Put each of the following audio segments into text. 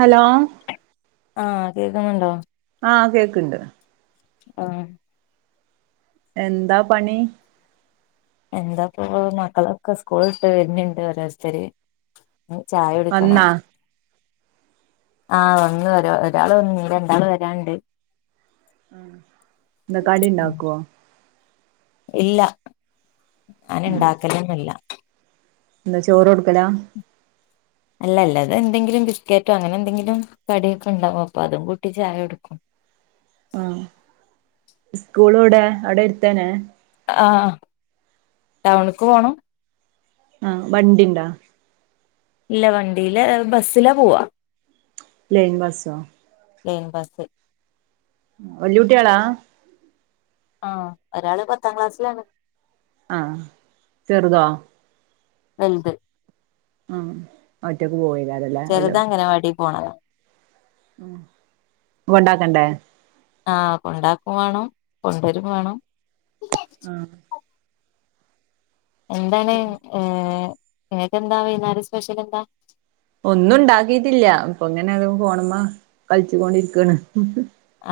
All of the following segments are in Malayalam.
ഹലോ ആ കേക്കുന്നുണ്ടോ ആ കേക്കണ്ട് ഉം എന്താ പണി എന്താ പ്പൊ മക്കളൊക്കെ സ്കൂൾ വിട്ട് വരുന്നുണ്ട് ഓരോത്തര് ചായക്കുടിക്കണം വന്നാ ആ വന്നു ഒരാൾ വന്നു ഇനി രണ്ടാൾ വരാണ്ട് ഉം എന്താ കടി ണ്ടാക്കൂവോ ഇല്ല ഞാൻ ഉം ഇണ്ടാക്കലാന്നെ ഇല്ല എന്താ ചോറു കൊടുക്കലാ അല്ല അല്ല അതെന്തെങ്കിലും ബിസ്ക്കറ്റോ അങ്ങനെന്തെങ്കിലും കടിയൊക്കെണ്ടാവും അപ്പോ അതും കൂട്ടി ചായ കൊടുക്കും ആമ് സ്കൂളിവടെ അവിടെ അടുത്തന്നെ ആ ടൗണിക്ക് പോണം ആ ബണ്ടി ണ്ടാ ഇല്ല വണ്ടിലേ ബസില പോവാ ലൈൻ ബസോ ലൈൻ ബസ് വല്ലുട്ടികളാ ആ ഒരാള് പത്താ ക്ലാസ്സിലാണ് ആ ചെറുതോ വല്ത്‌ ആം ഒറ്റക്ക് പോയേ ചെറുത് അങ്കനവാടി പോണതാ മ്മ് കോണ്ടാക്കണ്ടേ ആഹ് കൊണ്ടകോം വേണം കൊണ്ട്വരോം വേണം ആഹ് എന്താണ് ഏഹ് [unintelligible] വെയ്നേര സ്പെഷ്യലേന്താ ഒന്നുണ്ടാക്കിയിട്ടില്ല എപ്പോയങ്ങനെ ഫോണുമേം കളിച്ചോണ്ടിരികാണ്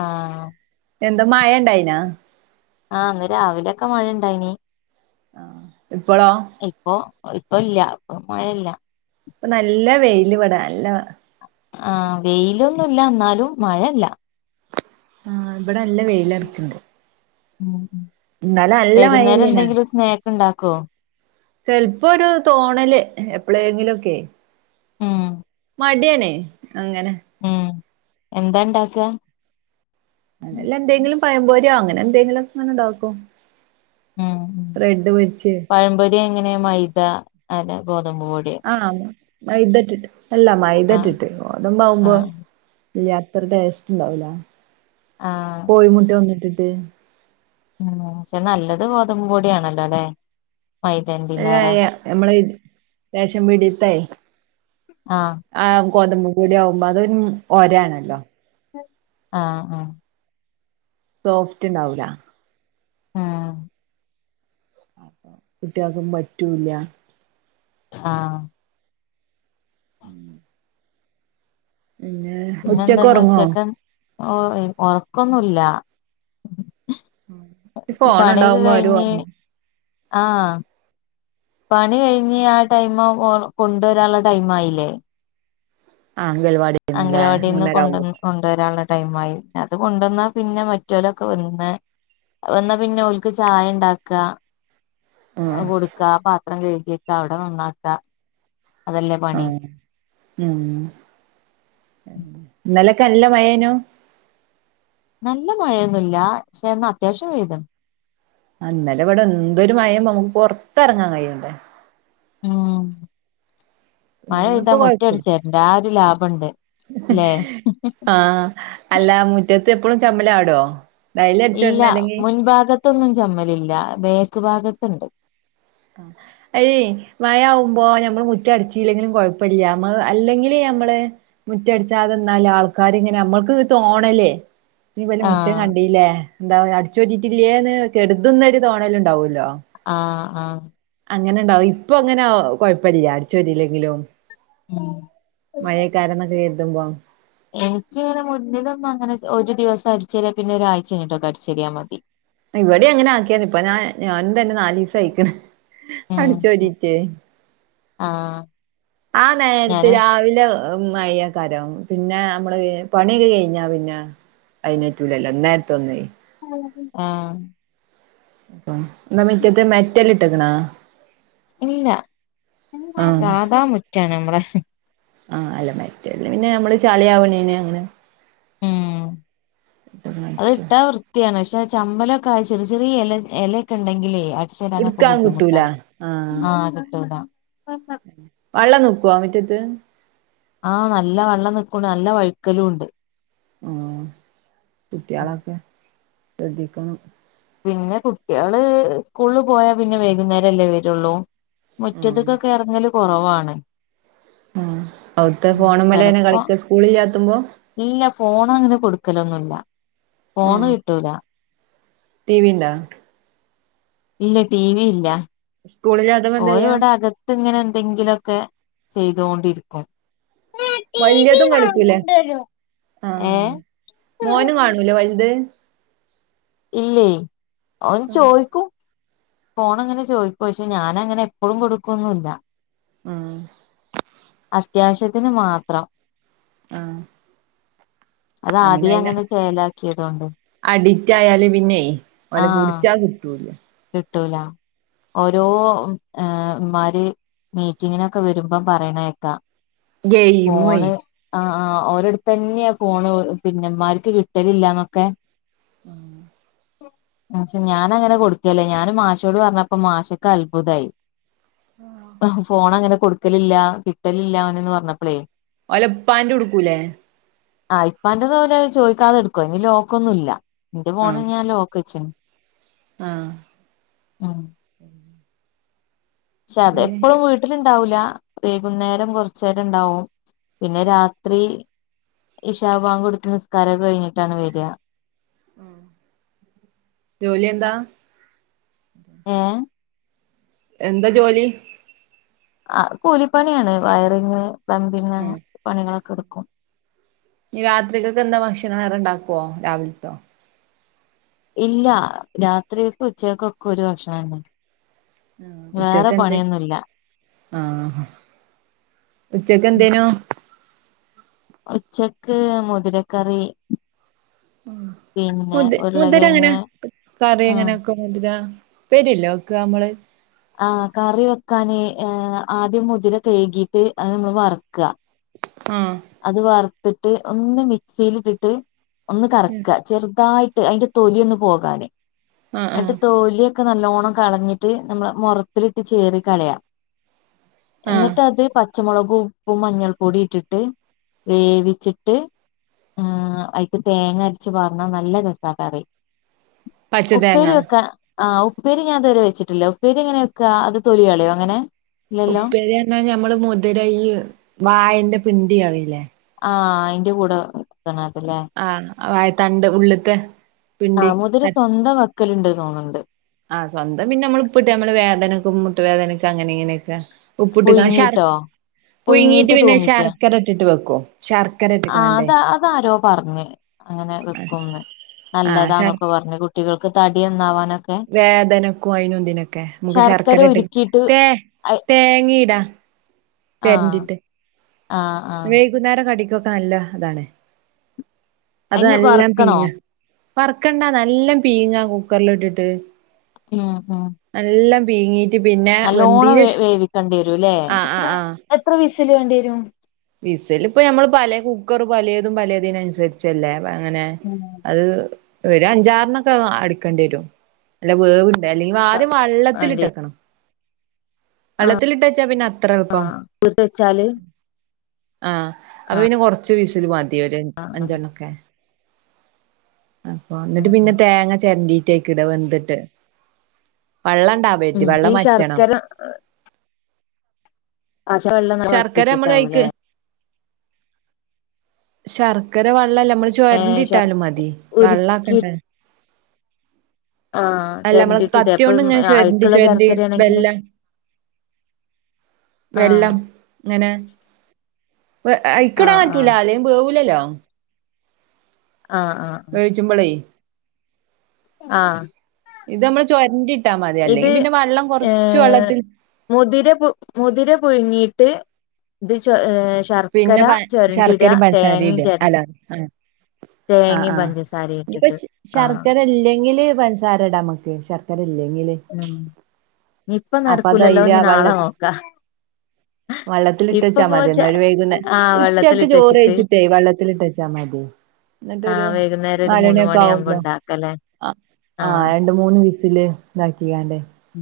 ആഹ് എന്താ മഴയുണ്ടായിന്ന ആ ഇന്ന് രാവിലെക്കേ മഴ ഉണ്ടായിനി ആ എപ്പോളോ കുഴപ്പമില്ലാതെ [unintelligible] ഇപ്പോ നല്ല വെയിലിവിടെ [unintelligible] ആഹ വെയിലൊന്നുമില്ല എന്നാലും മഴയില്ല ആ ഇവിടെ നല്ല വെയിലാണ് [unintelligible] ഇന്നല്ലേ നല്ല വൈകുന്നേരം മഴയാണീന്ന് എന്തെങ്കിലും സ്നാക്ക് ഇണ്ടാക്കോ? ചെലപ്പോ ഒരു തോന്നലിന് ഇപ്പലേക്കിലുമൊക്കേ മും [unintelligible] അങ്ങനെ ഉം എന്താ ഉണ്ടാക്ക വല്ലോ എന്തെങ്കിലും പഴം പൊരിയോ [unintelligible] എന്തെങ്കിലും സാധനം ഉണ്ടാകും ആ പഴം പൊരി [unintelligible] മൈദ [unintelligible] [unintelligible] ആഹ് മൈദ ഇട്ടിട്ട് അല്ലെ മൈദ ആഹ് ഇട്ടിട്ട് ഗോതമ്പ് ആവുമ്പോ ആഹ് ഇല്ല അത്ര ടെസ്റ്റ് ഉണ്ടാവൂല ആഹ് [unintelligible] [inaudible] പക്ഷെ നല്ലത് ഗോതമ്പ് പൊടി ആണല്ലോ ലെ യ നമ്മൾ റേഷൻ പീഡിയത്തെ അരി ആഹ് ആ ഗോതമ്പ് പൊടി ആകുമ്പോ അധോരു ഒര ആണല്ലോ ആ ആ സോഫ്റ്റ്‌ ഉണ്ടാവൂല ഉം കുട്ട്യേക്കു പറ്റൂല ആ [inaudible] പിന്നെ ഉച്ചക്ക് എന്താന്ന് ഉറങ്ങോ ഉച്ചക്ക് ഓ ർക്കന്നുല്ല ഫോൺ ഉണ്ടാകുമ്പോ ആരും ഉറങ്ങൂ ആ പണി കയിഞ്ഞു ആ ടൈം ആവുമ്പോ ഓർ കൊണ്ടൊരാനുള്ള ടൈം ആയില്ലേ ആ അംഗൽവാടിന്നില്ലേ അംഗലവാടി ന്ന് മൂന്നര ആവുമ്പോ കൊണ്ടൊരാനുള്ള ടൈം ആയി അതു കൊണ്ടോന്ന പിന്നെ മറ്റൊലൊക്കെ വന്ന് അതു വന്ന പിന്നെ ഓൽക്ക് ചായ ഉണ്ടാക്ക ഉം അതു കൊടുക്ക പ ത്രം കഴുകിയക്ക അവിടെ നന്നാക്ക അതല്ലേ പണി ഉം ഉം നല്ല മഴയൊന്നുല്ല ക്ഷെ ന്ന് അത്യാവശ്യം വെയിലുണ്ട് ഇന്നലെ ഇവിടെ എന്തൊരു മഴ പുറത്തിറങ്ങാൻ കയ്യണ്ടേ ഉം മഴ പെയ്ദ ഇന്നിപ്പോ മുറ്റം കൊഴപ്പില്ല അടിച്ചു വരണ്ട അധോരു ലാഭണ്ട് ലെ ത്ത് എപ്പളും ചമ്മല് ചാടോ ഇല്ല മുൻഭാഗത്ത് ഒന്നും ചമ്മലില്ല ബാക്ക് ക്ക് ഭാഗത്ത് ണ്ട് മഴ ആകുമ്പോ ഞമ്മൾ മുറ്റം അടിച്ചില്ലങ്കിലും കുഴപ്പം ഇല്ല അല്ലങ്കിൽ നമ്മൾ മുറ്റം അടിച്ചാധേ നിന്നാൽ ആൾക്കാർ ഇങ്ങനെ നമ്മൾക്ക് ഒരു തോന്നൽ ഞ് ഇവലെ മുറ്റം ആഹ് കണ്ടീലെ അടിച്ചു വരിട്ട് ഇല്ലെ ന്ന് കരുതും ന്ന് തോന്നൽ ഉണ്ടാകും ലൊ ആ ആ അങ്ങനേണ്ടാവും ഇപ്പം അങ്ങനെ കുഴപ്പല്ല്യ അടിച്ച് വാരി ഇല്ലെങ്കിലും ഉം [unintelligible] എനിക്കിങ്ങനെ മുന്നിലൊന്നും അങ്ങനെ ഒരു ദിവസം അടിച്ചുവാര്യാപ്പിന്നെ ഒരാഴ്ച കഴിഞ്ഞിട്ടൊക്കെ അടിച്ച് വാര്യാ മതി ഇവിടെം അങ്ങനാക്കിയാണ് ഇപ്പൊ ഞാൻ ഞാനും തന്നെ നാലീസയ്ക്ക്ണ് ഉം അടിചോരിട്ട് ആഹ് ആ നേരത്ത് ഞാനും രാവിലെ മഴ ക്കാരം പിന്നേ അമ്മള് പണി കഴിഞ്ഞാ പിന്നേ അയ്ന് പറ്റൂലല്ലോ ഇന്നേരതോന്നും ആ ന്ന് മിറ്റത്ത് മെറ്റല് ഇട് ട്ട്ക്ക്ണാ ഇല്ലില്ലാ സാധാ മുറ്റാണ് മ്മളെ ആ അല്ല മെറ്റൽ മ്മള് പിന്നെ ചളിയാവ്ണേന് അങ്ങനെ ഉം അതിട്ടാ വൃത്തിയാണ് ശേ ചമ്മലൊക്കെയായ് ചെറിയ ചെറിയ ഇല ഇലേക്കെ ഉണ്ടെങ്കിലേ അ ടിച്ചേവരാനൊക്കെ ഇടുക്കാൻ കിട്ടൂല ബുദ്ധിമുട്ടാ ആഹ് ആ കിട്ടുല്ല വെള്ളം നിക്കോ മുറ്റത്ത് ആ നല്ല വെള്ളം നിക്ക്ണു നല്ല വഴിക്കലും ഉണ്ട് ഹാ ഉം കുട്ട്യാളക്കെ ശ്രദ്ധിക്കണം പിന്നെ കുട്ടിയാള് സ്കൂളിൽ പോയാ പിന്നെ വൈകുന്നേരം അല്ലേ വരോള്ളൂ ആഹ് മുറ്റത്തുകൊക്കെ എറങ്ങലും കൊറവാണ് ആഹ് അവിടുത്തെ ഫോണുമ്മേലെന്നെ ചെലപ്പോ കളിക്ക സ്കൂളില്ലാത്തുമ്പോ ഇല്ല ഫോൺ അങ്ങനെ കൊടുക്കലൊന്നുല്ല ഫോണ് കിട്ടൂല്ല ടിവി ണ്ടാ ഇല്ല ടിവി ഇല്ല സ്കൂളില്ലാത്തപ്പോ എന്താ ചെയ്യാ ഓരിവിടെ അകത്ങ്ങനെ എന്തെങ്കിലോക്കെ ചെയ്തോണ്ടിരിക്കും വല്യതും കളിക്കൂലേ ആ ഏ മോനും കാണൂലേ വൽത് ഇല്ലേ ഓൻ ഉം ചോയ്ക്കും ഫോണങ്ങനെ ചോയ്ക്കും പക്ഷേ ഞാനങ്ങനെ എപ്പഴും കൊടുക്കോന്നുല്ല ആ അത്യാവശ്യത്തിന് മാത്രം ആ അത് ആദ്യയേ അങ്ങനെ ചേലാ അഡിക്റ്റ് ആയാൽ പിന്നെ ഓലെ പിടിച്ചാ കിട്ടൂല ട്ടൂല ഓരോ ആ മ്മാര് മീറ്റിംഗിന് ഒക്കെ വരുമ്പോൾ പറയണ കേൾക്കാം ഗയിമ്മോ എ ആ ഓരടുത്ത് തന്നെയാ ഫോണ് പിന്നെ ഇവൻമാർക്ക് കിട്ടണില്ലാന്നെക്കെ ഉം പക്ഷെ ഞാൻ അങ്ങനെ കൊടു ക്കേല്ല ഞാനും മാഷിനോട് പറഞ്ഞപ്പോൾ മാഷിക്ക് അത്ഭുതം ആയി ഹഹ് ഫേണങ്ങനെ കൊടുക്കലില്ലാ കിട്ടലില്ലാ എന്നു പറഞ്ഞപ്പോഴേ ഓളെ ഉപ്പാൻ്റെ എടുക്കൂലേ ആ ഉപ്പാൻ്റെ അവര് ചോദിക്കാതെ എടുക്കും അതിൽ ലോക്ക് ഒന്നും ഇല്ലാ എൻ്റെ ഫോൺ ഞാൻ ലോക്ക് ക്ക്ച്ച് ണ് ആ ക്ഷതെ എപ്പോഴും വീട്ടിലുണ്ടാവൂല വൈകുന്നേരം കുറച്ച് നേരം ഇണ്ടാകും പിന്നെ രാത്രി ഇശാ ബാങ്ക് കൊടുത്ത് നിസ്‌കാരം ഒക്കെ കഴിഞ്ഞിട്ടാണ് വരാ. ഉം ജോലി എന്താ? ഏഹ് എന്താ ജോലി ആഹ് കൂലി പണിയാണ് വയറിംഗ് പ്ലംബിങ് ആഹ് പണികളെക്കെ എടുക്കും ഇനി രാത്രിത്തലേക്ക് എന്താ ഭക്ഷണം വേറെ ഉണ്ടാക്കുമോ രാവിലത്തെ ഇല്യാ രാത്രിയിലത്തേക്കും ഉച്ചക്കേക്കും ഒക്കെ ഒരേ ഭക്ഷണം തന്നെ ഉം ഉച്ചക്ക് എന്തേ ആഹ് ഉച്ചക്കെന്തിനു ഉച്ചക്ക് മുതിരക്കറി പിന്നെ മുതിര എങ്ങനാ ഉരുളകിഴങ്ങ് മുതിര ആ എങ്ങനെ കറിവെക്കും മുതിരാ പേടിയില്ലേ ഓൾക് നമ്മള് ആ കറിവെക്കാന് ആദ്യം മുതിര കഴുകിയിട്ട് അത് വറുക്കാ ആഹ് അത് വർത് ട്ട് ഒന്ന് മിക്സിയിൽ ഇട്ടിട്ട് ഒന്ന് കറക്കാ ചെറുതായി അതിൻ്റെ തൊലി ഒന്നു പോകാന് ആഹ് ആഹ് എന്നിട്ട് തൊലിയെക്കെ നല്ലേണം [unintelligible] കളഞ്ഞിട്ട് നമ്മടെ മോറത്തിലിട്ട് ചേറി കളയാം ആഹ് എന്നിട്ട് അത് പ പച്ചമുളകും ഉപ്പും മഞ്ഞൾ പൊടിയും ഇട്ടിട്ട് വേവിച്ചിട്ട് അയിക്ക് തേങ്ങ അരച്ച് പാർന്ന നല്ല രസ കറി പച്ച തേങ്ങ ഉപ്പേരി വെക്കാൻ ആഹ് ഉ ഉപ്പേരി ഞാൻ ഇതുവരെ വെച്ചിട്ടില്ല ഉപ്പേരി എങ്ങനാ വെക്കാ അത് തൊലി കളയുവോ അങ്ങനെ ഇല്ലല്ലോ ഉപ്പേരി എണ്ണാൻ ഞമ്മള് മുതിരയ്യ് വായെന്റെ പിണ്ടി [unintelligible] [unintelligible] ആഹ് അയിന്റെ കൂടെ അതല്ലേ ആഹ് വായതണ്ട് ഉള്ളിത്തെ പിണ്ടി ആഹ് മുതിര സ്വന്തം വെക്കലുണ്ട് തോന്നുന്നുണ്ട് ആഹ് സ്വന്തം പിന്നെ നമ്മൾ ഉപ്പിട്ട് നമ്മൾ വേദനക്കും മുട്ട് വേദനക്കും അങ്ങനെ ഇങ്ങനെക്കെ ഉപ്പിട്ട് ക്കാ ശർ പുഴുങ്ങിട്ടോ പുയിങ്ങിട്ട് പുഴുങ്ങിട്ട് പിന്നെ തൂമിക്കാ ശർക്കര ഇട്ടിട്ട് വെക്കു ആഹ് അത് അതാരോ പറഞ്ഞ് അങ്ങനെ വെക്കും ആഹ് ശർ വേദനക്കും അയിനും ഇതിനും ഒക്കെ നമുക്ക് ശർക്കര ഇട്ട് തെ അയ് തേങ്ങ ഇടാ ആഹ് തെരണ്ടിട്ട് ആഹ് ആഹ് വൈകുന്നേരം കടികൊ നല്ല ഇതാണ് അത് അയിന് നല്ലോം വറുക്കണോ പിയിഞ്ഞ് വറക്കേണ്ട നല്ലോം പിഴിഞ്ഞ കുക്കർലിട്ടിട്ട് [unintelligible] മ്മ്ഹ്ഹ് മ്മ്ഹ്ഹ് പിഴി [unintelligible] നല്ലോണം വേവിക്കേണ്ടി വെരുല്ലേ ആഹ് എത്ര ആഹ് ആഹ് എത്ര വിസി വിസില് വേണ്ടിവെരും വിസില് ഇപ്പൊ ഞമ്മൾ പല കുക്കറും പലേതും പലേതിന് അനുസരിച്ചെല്ലേ ഇപ്പോ അങ്ങനെ ഉം അത് ഒരു അഞ്ചാറെണ്ണംക്കെ അടിക്കേണ്ടി വരും അല്ലെ വേവ് അല്ലെങ്കി ആദ്യം വള്ളത്തില് വേണ്ടി ഇട്ട്ക്കണം ആഹ് വള്ളത്തില് ഇട്ട് വെച്ചാ പിന്നെ അത്ര എളുപ്പം ആഹ് കുതിർത്ത് വെച്ചാല് ആഹ് അപ്പൊ ആഹ് പിന്നെ കൊ അഞ്ചു വിസിലു മതി [unintelligible] ആഹ് ആഹ് അഞ്ചേണ്ണം ഒക്കെ അതിപ്പോ എന്നിട്ട് ഉം പിന്നെ ഉം തേങ്ങ ചേരണ്ടി തെക്ക് ഇടാ വെന്തിട്ട് വള്ളം ഇണ്ട ഉം [unintelligible] ഈ വെള്ളം വറ്റണം ശർക്കര [unintelligible] നല്ല ശർക്കര വറ്റിച്ചിട്ട് നമ്മള് അയ്ക്ക് ആവുല്ലേ ശർക്കര വ [unintelligible] നമ്മൾ ഏഹ് ചോരണ്ടി ശർ ഇട്ടാലും മതി ഉരുക്കി വെള്ളക്കണ്ടേ ആഹ് അല്ല നമ്മൾ ചെരണ്ടിട്ടിടെ കത്തി കൊണ്ട് അപ്പം ഇങ്ങനെ ചോരണ്ടി അഴുക്കുള്ള ചോരണ്ടി ശർക്കരയാണെങ്കില് വെല്ലാം ആഹ് വെള്ളം ഇങ്ങനെ ആഹ് ആഹ് [unintelligible] അല്ലേൽ വേവുല്ലല്ലോ ആഹ് വേവിച്ചുംമ്പളേ ആഹ് ചോരണ്ടി ഇത് ഏഹ് മുതിര പു മുതിര പുഴുങ്ങി ട്ട് ഇത് ചോ ഏഹ് ശർക്കര പിന്നെ ചൊരണ്ടിടാ ശർക്കരേം പഞ്ചസാരേം തേങ്ങിം ചെര ഇടാ [unintelligible] ആഹ് തേങ്ങിം ആഹ് പഞ്ചസാരിം ഇപ്പ ഇട്ടിട്ട് ആഹ് ശർക്കര ഇല്ലെങ്കില് പഞ്ചസാര ഇടം നമ്മക്ക് ശർക്കര ഇ ഇല്ലെങ്കിൽ ഉം ഇപ്പ അപ്പ ദാ നടക്കൂലല്ലോ ഇനി നാളെ അതിന്നു നോക്കാ വെള്ളത്തിൽ ഇട്ട് ഇപ്പൊ വെച്ച പോ മതി ച [unintelligible] ആഹ് ഉച്ചയ്ക്ക് വെള്ളത്തിലിട്ട് ചോർ വെച്ചിട്ട് കഴിച്ചിട്ട് വെള്ളത്തിൽ ഇട്ട് വെച്ച മതി എന്നിട്ടൊരു ആഹ് വൈകുന്നേരം ഒരു നാല് മൂന്ന് മണിയൊക്കെ മണിയാവുമ്പോ ആവുമ്പോ ഇണ്ടാക്കല്ലേ ആഹ് രണ്ട് മൂന്ന് വിസിൽ ഇതാക്കിയാണ്ട്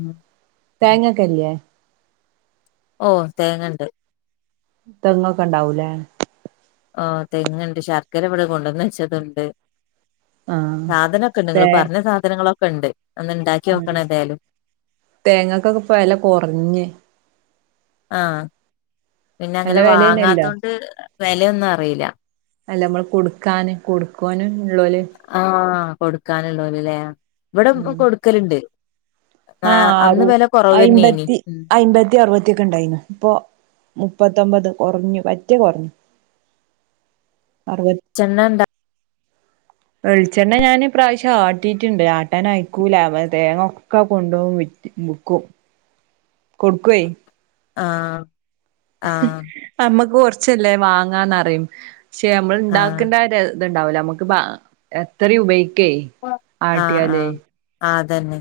[inaudible] ഉം തേങ്ങക്കെ ഇല്ലേ ഓഹ് തേങ്ങണ്ട് തെങ്ങ് ഒക്കെ ഉണ്ടവുല്ലെ ആഹ് തെങ്ങ് ഉണ്ട് ശർക്കര ഇവിടെ കൊണ്ടെന്ന് വെച്ചത് ഉണ്ട് ആഹ് സാധനൊക്കെ ഉണ്ട് തേ ഇങ്ങള് പറഞ്ഞ സാധനങൾ ക്കുണ്ട് തേങ്ങക്കൊക്കെ ഇപ്പോ വില കുറഞ്ഞ് ആഹ് പിന്നങ്ങന നല്ല വെലേണല്ലോ വാങ്ങതോണ്ട് വിലയോന്നറിയില്ല അല്ല നമ്മൾ കൊടുക്കാൻ കൊടുക്കുവാൻ ള്ളോൽ കൊടുക്കാനുള്ളോൻ അല്ലെ ഇവിടെ ഇപ്പ കൊടുക്കലുണ്ട് അന്ന് ആഹ് വെല കൊറവന്നേനി അയ്മ്പത്തി അയ്മ്പത്തി അറുപത്തി ഒക്കെ ഉണ്ടായിന് ഇപ്പോ മുപ്പത്ത് ഒമ്പത് കുറഞ്ഞ് പറ്റ കുറഞ്ഞ് ചെന്നന്താ വെളിച്ചെണ്ണ ഞാന് ഇപ്രാവശ്യം ആട്ടിട്ട്ണ്ട് ആട്ടാനയക്കൂല തേങ്ങ ഒക്കെ കൊണ്ടോവും വിറ്റ് വിക്കും കൊട്ക്കു ഏ ആഹ് ആഹ് അമ്മക് കൊർ ച്ചല്ലേ വാങ്ങാന്നറിം ക്ഷേ നമ്മള് ആഹ് ൻടാക്ക്ന്ന ആ ര ത് ണ്ടാവൂല അമ്മക്ക് പ്പം എത്രിം ഉപയോഗി ക്കേ ആട്യാലേ തെന്നെ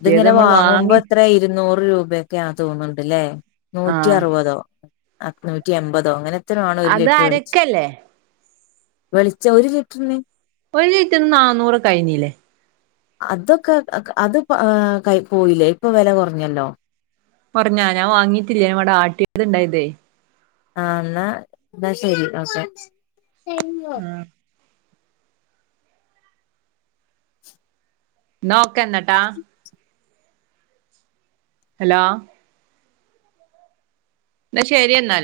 ഇത്ങ്ങനെ നമ്മൾ വാങ്ങുമ്പം വാങ്ങി എത്രേ ഇരുന്നൂറ് രൂപൊക്കെയാ തോന്ന്ണ്ട് ലേ നൂറ്റി ആഹ് അറുപതോ അ നൂറ്റിഎമ്പതോ അങ്ങനെ എത്രയോ അതരക്കല്ലേ വെളിച്ചൊ ഒര്ലിറ്റർന് ഇപ്പ ഒര് ലിറ്ററിന് നാന്നൂറ് കഴിഞ്ഞീല്ലേ അതൊക്കെ അ അത് ഏ കായ്പോയീലേ ഇപ്പൊ വെല കൊറഞ്ഞല്ലോ കൊറഞ്ഞോ ഞാൻ വാങ്ങീട്ടില്ല ഞാ ഇവടെ ആട്ട്യത് ണ്ടായീട്ടെ ആ ന്നാശരി ഓക്കെ [inaudible] ആഹ് ന്നാഓ ക്കെന്നട്ടാ ഹലോ ന്നാ ശരി എന്നാല്